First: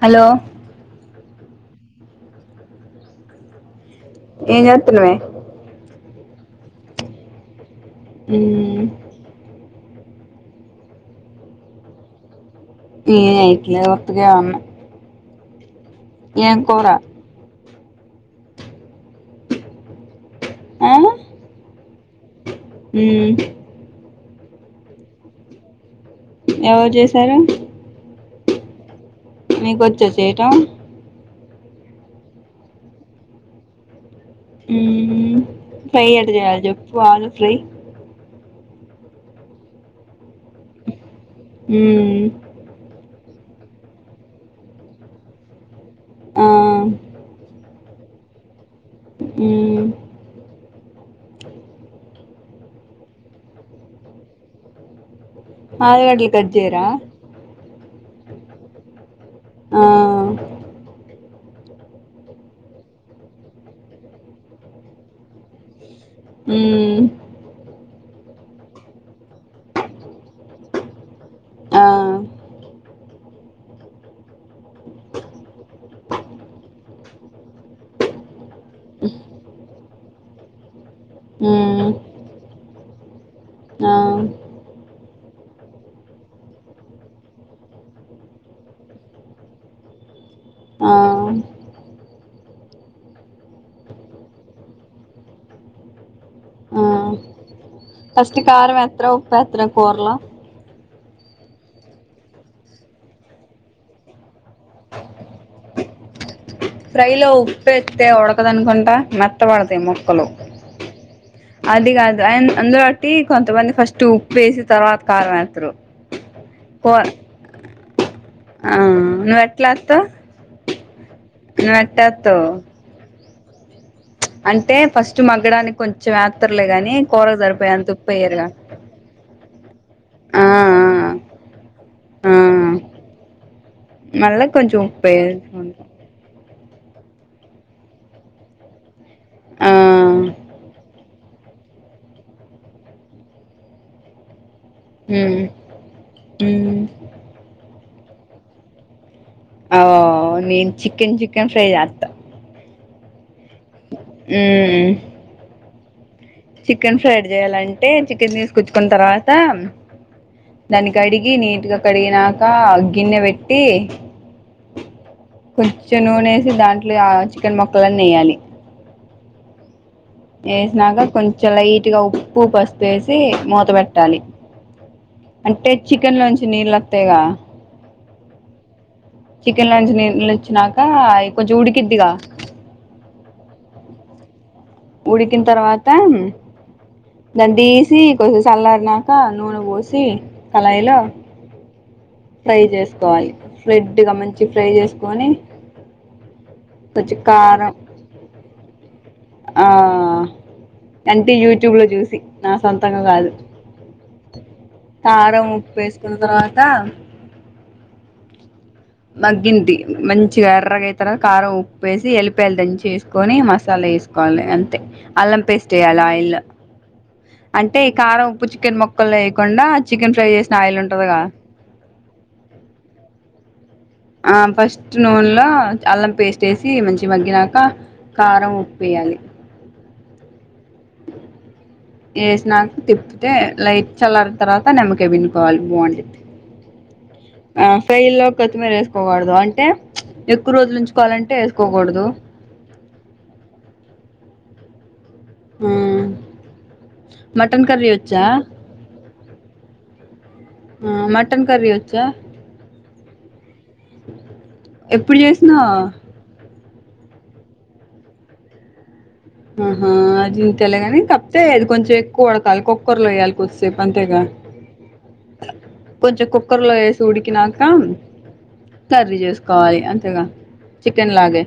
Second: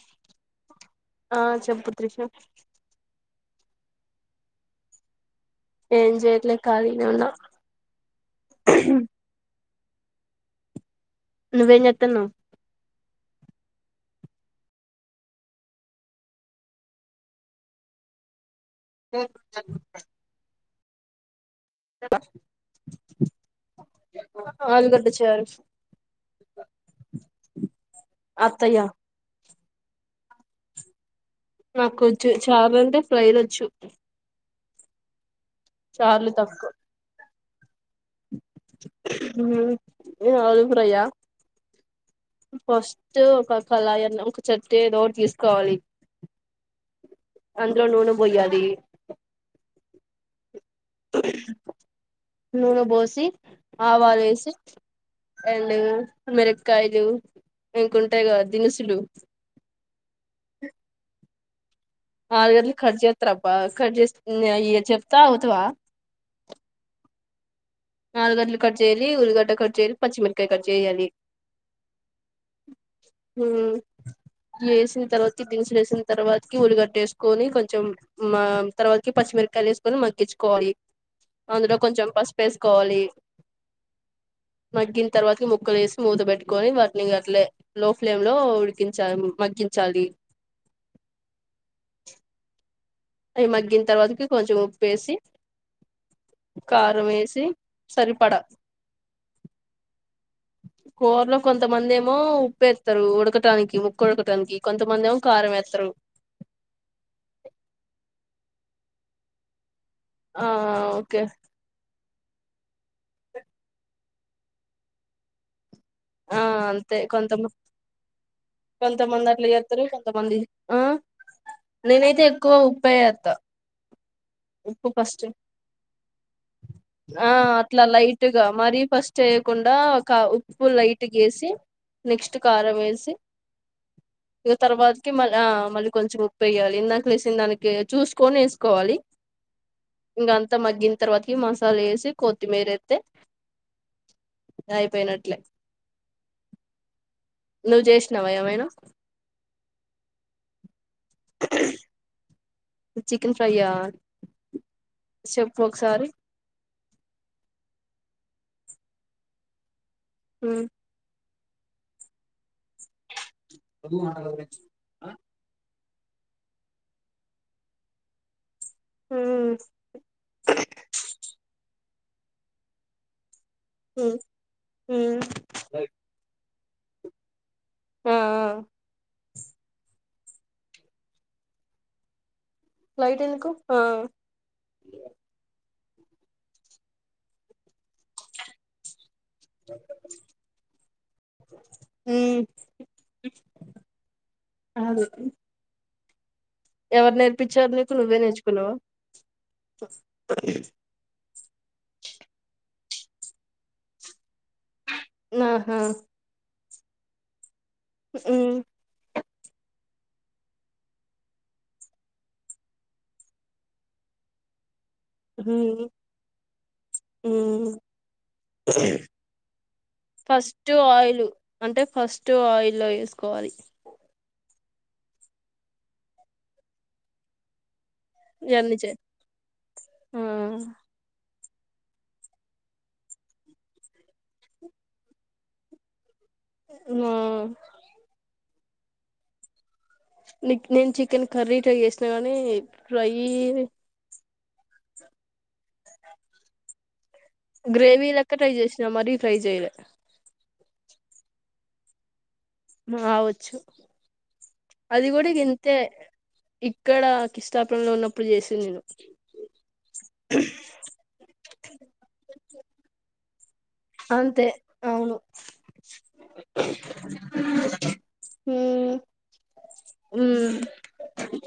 Hello ఆ చెంబత్ర్రిష ఏతునుమే ఏం చేయట్లే కాదిన ఉన్నా హ్మ్ నువ్వేం జేత్తన్నావ్ [unintelligible] ఏం కూరా [unintelligible] ఆ మ్మ్ [unintelligible] ఎవరు చేశారు అత్తయ్య నీకు వచ్చే చేట నాకొచ్చు చారంటే ఫ్రై లొచ్చు ఉమ్ హు ఫ్రై ఎట్ట జేయాలి చెప్పు ఆలు ప్రై ఉమ్ ఆలూ ఫ్రై యా హుమ్ టు ఒక కళాయ్ అన్న ఒక చెట్ ఏదోటి తీసుకోవాలి ఆ అందులో నూనె బొయ్యాలి హుమ్ నూనె బోసి ఆవాలు వేసి ఎండు ఆలుగడ్డలు కట్ చేయరా మిరక్కాయలు ఇంకొం టయ్ గా దినుసులు ఆ ఆలుగడ్లు కట్ చేత్తరప్ప ఖట్ చేస్ నే అయే చెప్తా ఆగుతవా, మ్మ్ ఆలుగడ్లు కట్ చేయాలి, ఉల్లిగడ్డ కట్ చేయాలి, పచ్చిమిరక్కాయ్ కట్ చేయాలి. ఆ హుమ్ వేసిన తర్వాతి దినుసులు వేసిన తర్వాతికి ఉల్లిగడ్డ వేసుకొని కొంచెం మా తర్వాతికి పచ్చిమిరక్కాయలు వేసుకొని మగ్గించుకోవాలి. అందులో మ్మ్ కొంచెం పసుపు వేసు కోవాలి ఆ మగ్గిన తర్వాత ముక్కలు వేసి మూత పెట్టుకొని వాటిని ఇంగఅట్లే లో ఫ్లేమ్ లో ఉడికించాలి మగ్గించాలి. ఆ అవి మగ్గిన తర్వాతకి కొంచెం ఉప్పువేసి ఆ కారం వేసి ఫస్ట్ సరిపడా కారం ఎత్ర ఉప్పు ఎత్ర కూర్లా కూరలో కొంతమంది ఏమో ఉప్పు ఏత్తరు ఉడకటానికి ముక్కు ఉడకటానికి కొంతమంది ఏమో కారం వేత్తరు ఫ్రైలో ఉప్పు వేత్తే ఉడకదనుకుంటా మెత్తబడతయి ము ఆ ఓకే అందుబట్టి కొంతమంది ఫస్ట్ ఉప్పు వేసి తర్వాత కారం వేత్తరు ఆ అంతే కొంత ఆ కొంతమంది నువ్వు అట్లా ఎట్లా చేస్తారు ఎత్తావ్ కొంతమంది ఆ నువ్వు ఎట్ట నేనైతే ఎత్తావ్ ఎక్కువ ఉప్పే యేత్త అంటే ఫస్ట్ మగ్గడానికి కొంచెం వేత్తర్లే గాని ఆ కూరకి అట్లా సరిపోయేంత ఉప్పు లైట్ గా వేయరుగా మరీ ఆ ట్ గేసి ఆ ఆ నెక్స్ట్ కారం వేసి మళ్ళా ఇక కొంచెం ఉప్పు తర్వాతకి మళ్ వేసుకుంటా మళ్ళీ కొంచెం ఉప్పేయాలి ఇందాక వేసిన దానికి చూసుకొని వేసుకోవాలి ఆ ఇంక అంతా మగ్గిన తర్వాత కి మసాలా వేసి కొత్తిమీర ఏత్తే అయిపోయినట్లే మ్మ్ నువ్ చేసినావా ఏమైనా ఆ నేను చికెన్ చికెన్ ఫ్రై చేత్తా చిక్ కన్ ఫ్రై ఆ ఉమ్ చెప్పు సారీ చికెన్ ఫ్రైడ్ చేయ్యాలంటే చికెన్ తీసుకచ్చుకున్న తర్వాత ఉమ్ దాన్ని కడిగి ని నీట్గా కడినా ఇకా గన్నె పెట్టి కొం చ నూనేసి దాంట్లో ఆ చికెన్ ముక్కలన్ని ఎయ్యాలి హ్మ్ ఏసినాక కొంచెం లైట్ గట్టిగా ఉప్పు పసపేసి మూత ఉమ్ పెట్టాలి ఉమ్ అంటే చికెన్ లోంచి నీళ్లోత్తయిగా ఆఆ చికెన్ లోంచి నీళ్లు వచ్చినాక అవి కొంచెం ఉడికిద్గా ఆ ఉడికిన తర్వాత దాన్ని తీసి కొంతసల్లారనా కా నూనె పోసి కళయిలో ఉమ్ ఫ్రై చేసుకోవాలి ఫ్లెడ్గా మంచిగ ఫ్రై అదే చేసుకొని ఎవరు కొంచెం నేర్పించారు కారం నీకు నువ్వే నేర్చుకున్నావా అ ది యూట్యూబ్ లో చూసి నా సొంతంగా కాదు కారం ఆహా ఉప్పు ఏసుకున్న తర్వా త మ్మ్ మగ్గింది మంచిగా ఎర్రగా అయి తర్వాత కారం ఉప్పేసి ఎల్లిపాయలు దంచి ఏసుకొని మసాలా ఏసుకోవాలి అంతే అల్లం పేస్ట్ ఏయాలి ఆయిల్ లో ఉమ్ అంటే కారం ఉప్పు చికెన్ మొక్కల్లో వేయకుండా చికెన్ ఫ్రై చేసిన ఫస్ట్ ఆయిల్ ఉంటది గా అంటే ఫస్ట్ ఆయిల్లో వేసుకోవాలి ఆ ఫస్ట్ నూనెలో అల్లం పేస్ట్ ఏసి మంచిగ మగ్గినాక కారం ఉప్పు ఎన్నిచే వేయాలి ఆ ఏసినాక తిప్పతే లైట్ చల్లారిన తర్వాత నిమ్మకాయ్ పిండుకోవాలి బాగుండుద్ది ఆ కొత్తిమీర వేసుకోకూడదు అంటే ఎక్కువ రోజులు నేను చికెన్ ఉంచుకోవాలంటే కర్రీ ట్రై వేసుకోకూడదు చేసిన గానీ ఫ్రై ఆ మటన్ కర్రీ గ్రేవీ వచ్చా లెక్క ట్రై చేసినా మరి ఫ్రై చేయలే ఆ మటన్ కర్రీ వచ్చా అవచ్చు ఎప్పుడు చేసినా ఇక్కడ కిష్టాపుర లో ఉన్నప్పుడు చేసి నేను ఆహా అది ఇంతలేగాని తప్పతే అది కొంచెం ఎక్కువ ఉడకాలి కుక్కరిలో వయ్యాలి అంతే అవును కొంచెం కుక్కర్లో వేసి ఉడికినాక కర్రీ చేసుకోవాలి అంతేగా చికెన్ లాగే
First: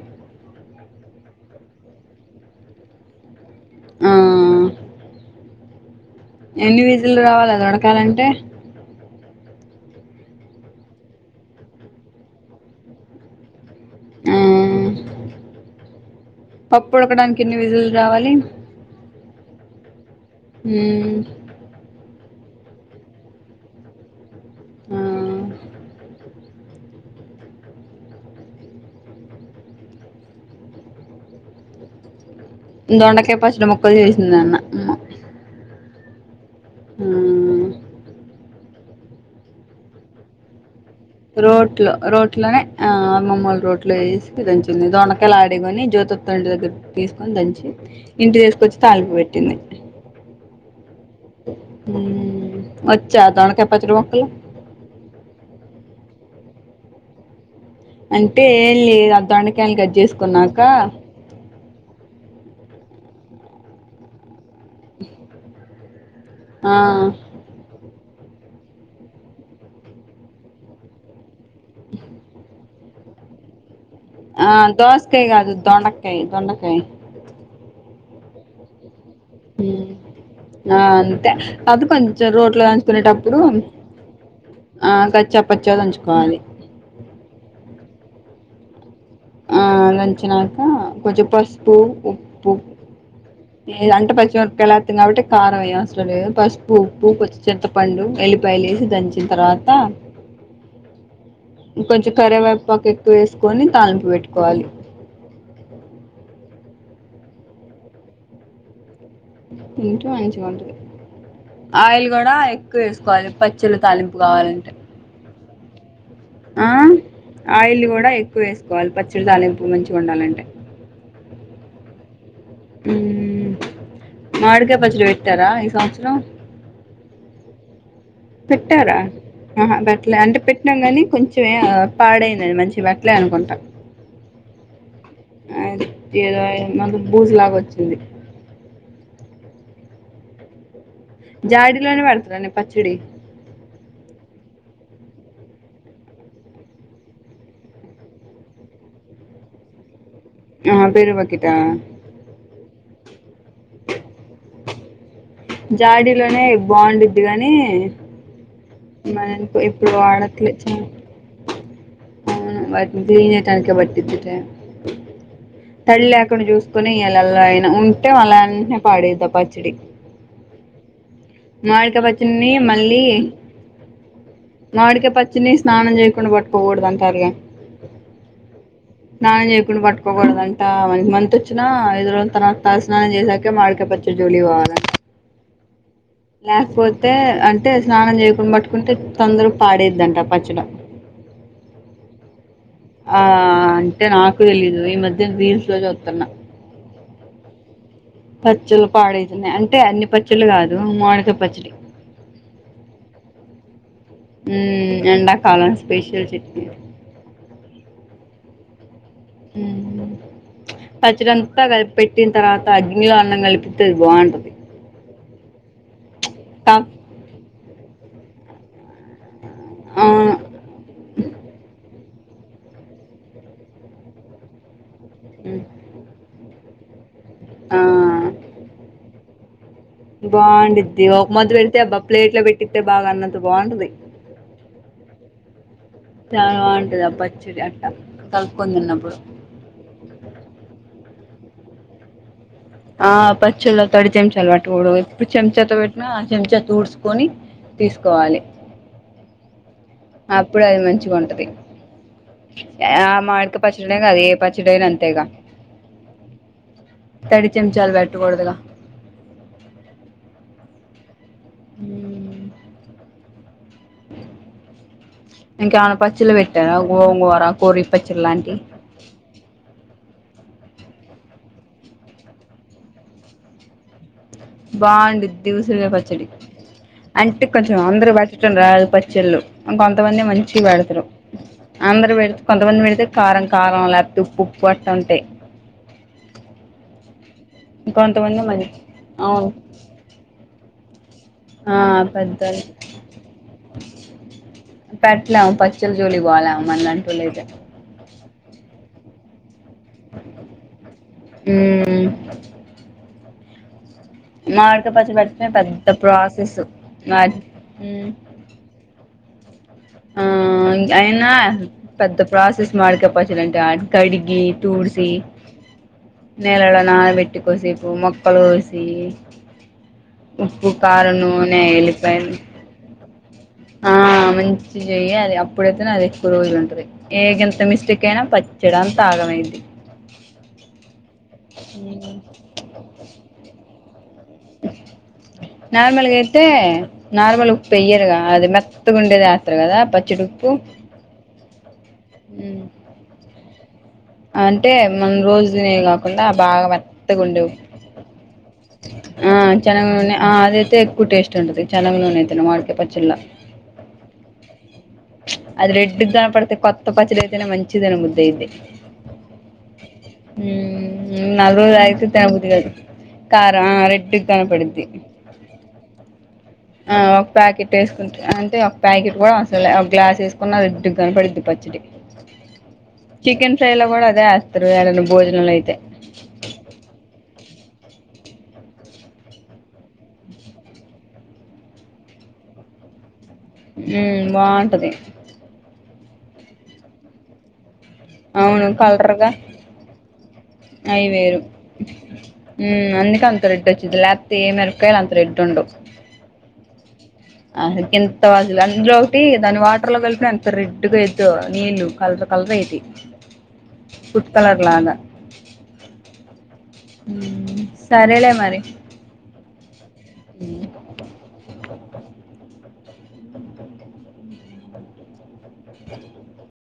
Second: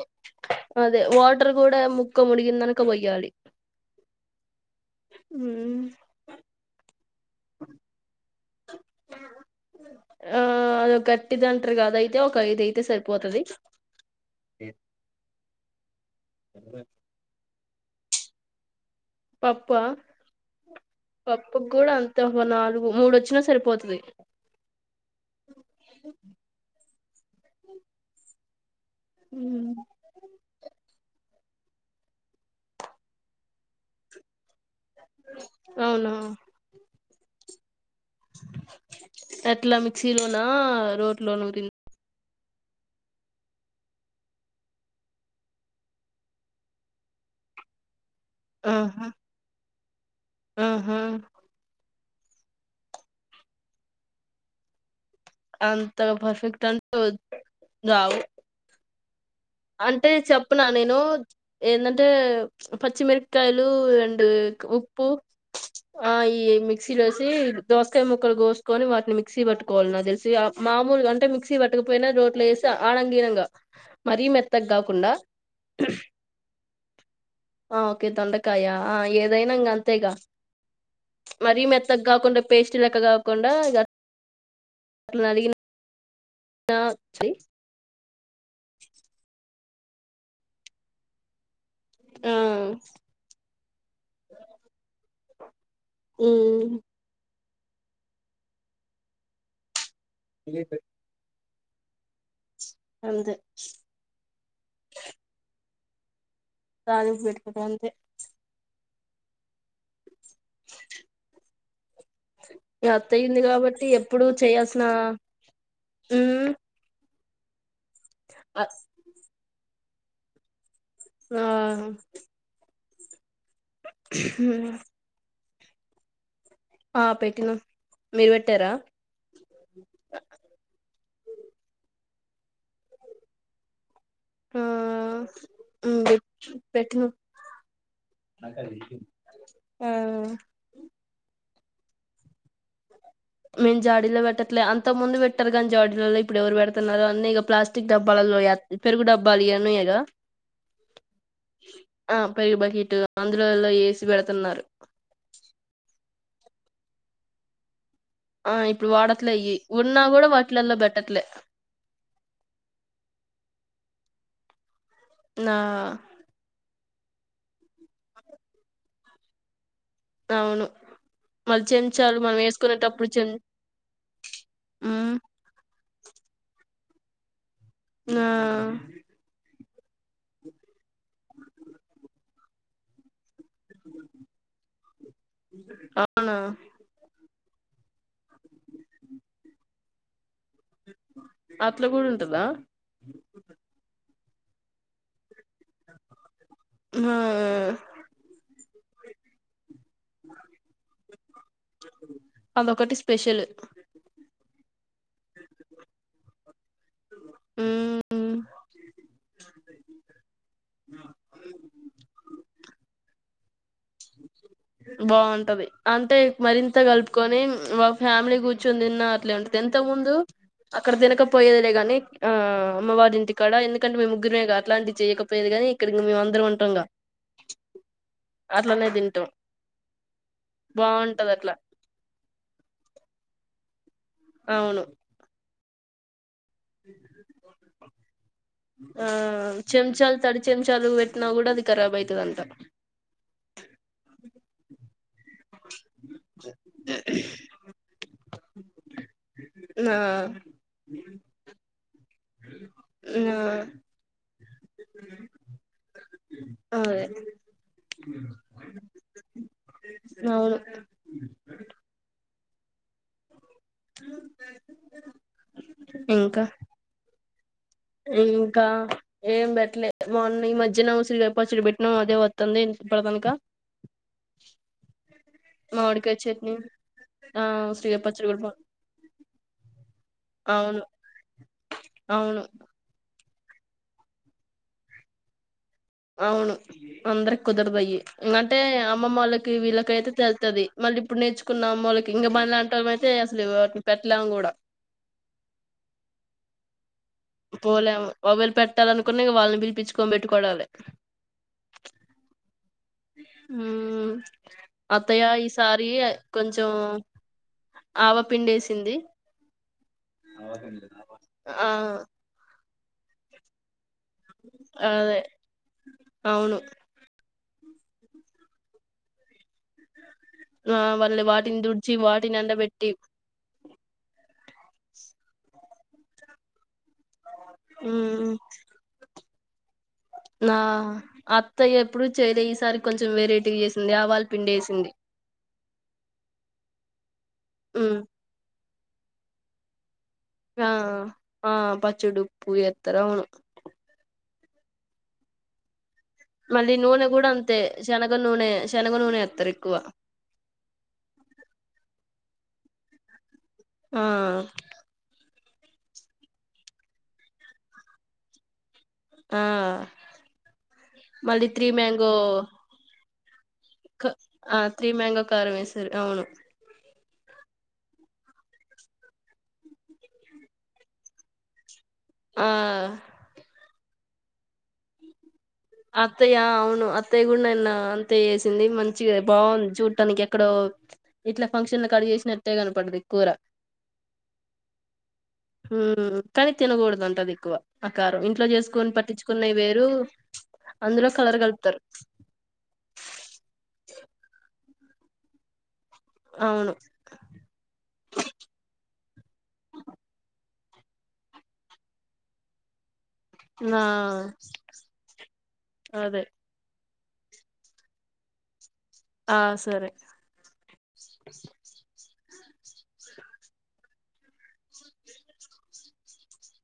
అదే వాటర్ కూడా ము ముక్క ముడిగిందనుక పోయాలి ఆ ఉ ఎనివేరు ఇట్లు రావాల ఉడకాలంటే ఆ అది గట్టిది అంటారు కదా అయితే ఒక ఐద అయితే సరిపోతుంది పప్పు ఉడకడానికి విజిల్ రావాలి పప్పు ఉమ్ పప్పు కూడా అంత నాలుగు మూడు వచ్చినా సరిపోతది [inaudible] [inaudible] ఆ హ దొండకాయ పచ్చిది ముక్కలు చేసింది అ అవునా అ ఏట్ల మిస్స్ లోన రోట్లో రోట్ ఇట్లోనే ఆ మామ్మూలు రోట్లు వేసి దంచింది దొండకాయలు ఆడికొని జ్యోతి ఇట్టి దగ్గర తీసుకొని దంచి ఇంటి చేసుకొచ్చి తాలింపు పెట్టింది అ హా వచ్చా దొండకాయ పచ్చడి ముక్కలు అంతగా పర్ఫెక్ట్ అంట అంటే లెదు అంటే చెప్పునా నేను ఏందన్ టే పచ్చిమిరకాయలు అండ్ ఉప్పు ఆ ఈ ఆ మిక్సీలోసి దోసకాయ ముక్ కోసుకోని వాటిని మిక్సీ పట్టుకోవాలో నాకు తెల్ సి మాములు అంటే మిక్స్ పట్టక వోయిన రోట్లు వేసి ఆనంగఈనంగా ఆ దోసకాయ కాదు దొండకాయ్ దొండకాయ్ ఇ దొండకాయ ఆ ఏదైనా ఇంక అంతేగా ఆ అంతే మరీ అది మెత్తగా కొంచెం కాకుండా రోడ్లో పేస్ట్ లెక్క దంచుకునేటప్పుడు కాకుండా ఇక ఆ కచ్చా పచ్చ గా దంచుకు కాని నాక్ చెయ్ ఆ దంచినాక కొంచెం పస్ ఉప్పుూ ఆ ఉప్పు అంటె పచ్చి మెరపకయలేతాం కాబట్టి కారమేయ స్త తలేద ఉమ్ పసుపు ఉప్పు కొంచమ్ చింతపండు ఎల్లిపాయలు వేసి దంచిన తర్వాత తిని పె ఇంకొంచెం కరివే పాకు ఎక్కువ వేసుకొని తాలింపు పెట్టుకోవాలి తాలింపు పెట్టుకుంటాం అంతె ఇంట్లో అయించవంటది ఆయిల్ కూడా ఎక్కువ ఇగ అత్తయ్య వేసుకోవాలి ఉంది పచ్చళ్ళ కాబట్టి తాలింపు ఎప్పుడు కావాలంటే చేయాల్సిన ఉమ్ ఆ ఆయిల్ కూడ ఎక్కువ ఆ వేసుకోవాలి పచ్చడి తాలింపు మంచిగ వండాలంటె ఆ ఉమ్ మామిడికాయ పచ్చడి పెట్ కుంటారా ఈ సంవత్సరం ఆ పెట్టినమ్ పెట్టారా ఆహ బెట్లే అంటె పెట్టినాం కానీ కొంచెం పాడైందని మంచిగ బెట్లే అనుకుంటా ఆ అయ్ ఏదో అయిన్ది మంది పెట్టినం బూజు లాగా వచ్చింది ఆ జాడిలోనె పెడతారనె పచ్చడి మేము జాడీలొ పెట్టట్లే అంత ముందు పెట్టారు కాని జాడీలలో ఇప్పుడు ఎవరు పెడుతున్నారు అన్నీ ఇక ప్లాస్టిక్ డబ్బాలలో పెరుగు డబ్బాలు ఇవన్నిఎ గా ఆ పెరుగు బకీటా ఆ ఆంధ్రలో ఏసి పెడతన్నారు జాడీలోనె బావుండిద్డి గానీ ఆ ఇప్పుడు వాడట్లే మనం అయి ఇప్పు- ఇప్పుడు ఉన్నా కూడా వాడట్లే చా వాటిలల్లో పెట్టట్లే టానికే బట్టిది టైమ్ నా తడి లేకుండ చూస్ కునిలలో అయినా ఉంటే మళ్ల ఏంటనె పాడైద్ది ఆ పచ్చడి అవును మళ్ళీ మాడికాయ చెంచాలు మనం పచ్చడ్ని మళ్ళీ వేసుకునేటప్పుడు చెం మావిడికాయ మ్ పచ్చడ్ని స్నానం చేయకుండా పట్టుకోకూడదు అం సరేగా నా ఆ పట్కోకూడదంట మనకి మంత్ వచ్చినా ఐదు రోజుల తరువాత తల స్నానం చేసాక మామిడికాయ పచ్చడి జోలికి పోవలె అవునా లేకపోతే అం ట స్నానం చేయకుండా పట్టుకుంటే తొండరగా పాడేద్ంట పచ్చ అట్ల కూడా ఉంటందా ఆ అంటే నాక తెలీదు ఈ మధ్యన రీల్స్‌లో చూస్తున్నా ఆ పచ్చళ్లు పాడేతున్నాయి అంటే అన్ని పచ్చళ్ళ కాదు మాడికాయ పచ్చడి అదొకటి స్పెషల్ ఉమ్ ఎడాకాలం స్పెష్యల్ చట్నీ ఉమ్ ఉ ఉమ్ పచ్చడి అంతా కలిపి పెట్టిన తర్వాత గిన్నెలో అన్నం కల్ బావుంటది అంటే కా మరింత కలుపుకొని వా ఫ్యామిలీ కూర్చొనిన్న అట్లే ఉంటది ఇంథాక్ ముందు అవును అక్కడ తినకపోయేదిలేగాని ఆ అమ్మవారి ఇంటికాడ ఎందుకంటే మీ ముగ్గురిరే క అట్లాంటి చేయకపోదు గానీ ఇకడికి మేమ అరం పంగా నే తింటాం బావుండిది ఓ బాగుంటది మొద అట్లా వెళ్తే అబ్బా ప్లేట్ లో పెట్టితే బాగా అన్నతా బావుంటది అవును చాలా బావుంటది అ పాచ్చడి అ అ ఆ చెంచాలు తడి చెంచాలు బెట్టినా కూడా అది ఖరాబ్బయితాదంట ఆ పచ్చెళ్ళ తడితెంచే అల్వాటు గూడ ఉంది ఎప్పుడు చెంచాతో పెట్టినా ఆ చెంచా ఊడ్స్కొని తీసుకోవాలి ఆ అప్పుడే అది మంచిగుంటది యే ఆ మాడిక పచ్చడేకాదు ఏ పచ్చ చెడైన అంతేగా అదే తడి చెంచాలు పెట్టకూడదుగా [inaudible] హ్మ [inaudible] ఇంకేవన్న పచ్చడ్లు ఇంకా పెట్టవా గోంగో ఇంకా ఏం బెట్టలేదు మార్నింగ్ ఈ మధ్యలో ఉసిరి కాయ పచ్చడి బెట్నాం అదే వత్తాంది ఇప్దాకా ది ఉసిరికాయ పచ్చడి చట్నీ ఆ అంటే కొంచెం ఉసిరికాయ అందరు పచ్చడి కూడా బా పెట్టడం రాదు పచ్చళ్ళు కొంతమంది మంచిగా అవును బెడతారు అందరు పెడితే అవును కొంతమంది పెడితే కారం కారం లేప్తు ఉప్పు ఉప్పుగా అట్టా ఉంటాయ్ [unintelligible] కుదరదయ్ ఇంకొంతమంది అంటే మంచి అమ్మమ్మ అవును వాళ్ళకి వీళ్ళకయితే తెల్తది మళ్ళీ ప్ ఇప్పుడు నేర్చుకున్న ఆ అమ్మోల్లకి, ఇంక మన పెద్దలు లాంటోళ్ళయితే అసలు పెట్టలేము కూడా మనలాం టోలైతే వోవెల్ పెట్టాలనుకున్న ఇగ వాళ్ళు వీళ్ళు ఉమ్ ఉమ్ మామిడికాయ పచ్చడి అత్తయ్య పెట్టడమే ఈసారి పెద్ద ప్రాసెస్ కొంచెం వాటి ఉమ్ ఆవ పిండేసింది ఆ అయినా ఆ పెద్ద ప్రాస్ సెస్ మామిడికయ్ పచ్చడంటే [unintelligible] కడిగి తుడ్సి అదే అవును నీళ్ళల్లో నాన బె టి కోసేపు మొక్కల్‌ కోసి ఉప్పు ఆ కారం మళ్ళి వాటిని నూనె దుడిచి ఎల్లిపాయలు వాటిని ఎండబెట్టి ఆ మంచి చెయ్యి అది అప్పుడైతే అది ఎక్కువ రోజులు ఉంటది ఏ గింత మిస్టేక్ అయినా మ్మ్ పచ్చడంతా ఆగమైది నా అత్త ఎప్పుడు చేయలే ఈసారి కొంచెం వెరైటీగా చేసింది ఆవాల్ పిండేసింది నార్మల్గా అయితే నార్మల్ ఉప్పు ఉమ్ యేయరుగా అది మెత్ త్ ఉండేదే ఎత్తరు కదా పచ్ చిరుప్పు ఆ ఆ పచ్ చుడుప్పు ఎత్తరవును అంటే మనం రోజు తినేయేగా ఉన్న బాగా మళ్ళీ నూనె కూడా మెత్తగుండు అంతే శనగ నూనె శనగ నూనె ఆ ఎత్తరు ఎక్కువ చనగ నూనె అదైతే ఎక్కువ టేస్ట్ ఉంటుంది చనగ నూనె తిన మామిడికాయ్ పచ్చడిలా ఆ అది రెడ్గా కనబడితే కొత్త పచడి అయితేనే మంచిగా తినబుద్దైది ఆ ఉ నాలుగు రోజులు ఆగితే తనబుద్ధికాదు కా త్రీ మ్యాంగో కారం వేస్తారు ఆ ఒక ప్యాకెట్ వేసుకుంటా అంటే ఒక ప్యాకెట్ కూడా అవసరంలే గ్లాస్ వేసుకున్న రెడ్ కనపడతాది పచ్చిడి ఆ చికెన్ ఫ్రైలా కూడా ఆ అదే వేస్తారు యాడన్నా భోజనం లోకి అత్తయ్య అవును అత్తయ్య కూడా నిన్నా అంతే చేసింది మంచిగా బాగుంది చూడటానికి ఎక్కడో ఇట్లా ఫంక్షన్లు క అడుగేసినట్టే కనపడది కూర ఉ బాగుంటది ఉ కానీ తినకూడదు అంట ఆది ఎక్కువ అకారం ఇంట్లో అవును చేసుకొని కలర్గా పట్టించుకున్నాయి వేరు అయి అందులో కలర్ వేరు కలుపుతారు అందుకే అంత రెడ్ వచ్చిది లేపోతే ఈ మిరపకాయలు అంత రెడ్ ఉండవ్ అవును అ ఎంత వాస అందులో ఒకటి దాని వాటర్ లో కలిప అంత రెడ్గాదు నీళ్ళలు కలర్ కలర్ అయిది నా అదే సరేలే మరి ఆ సరే ఉ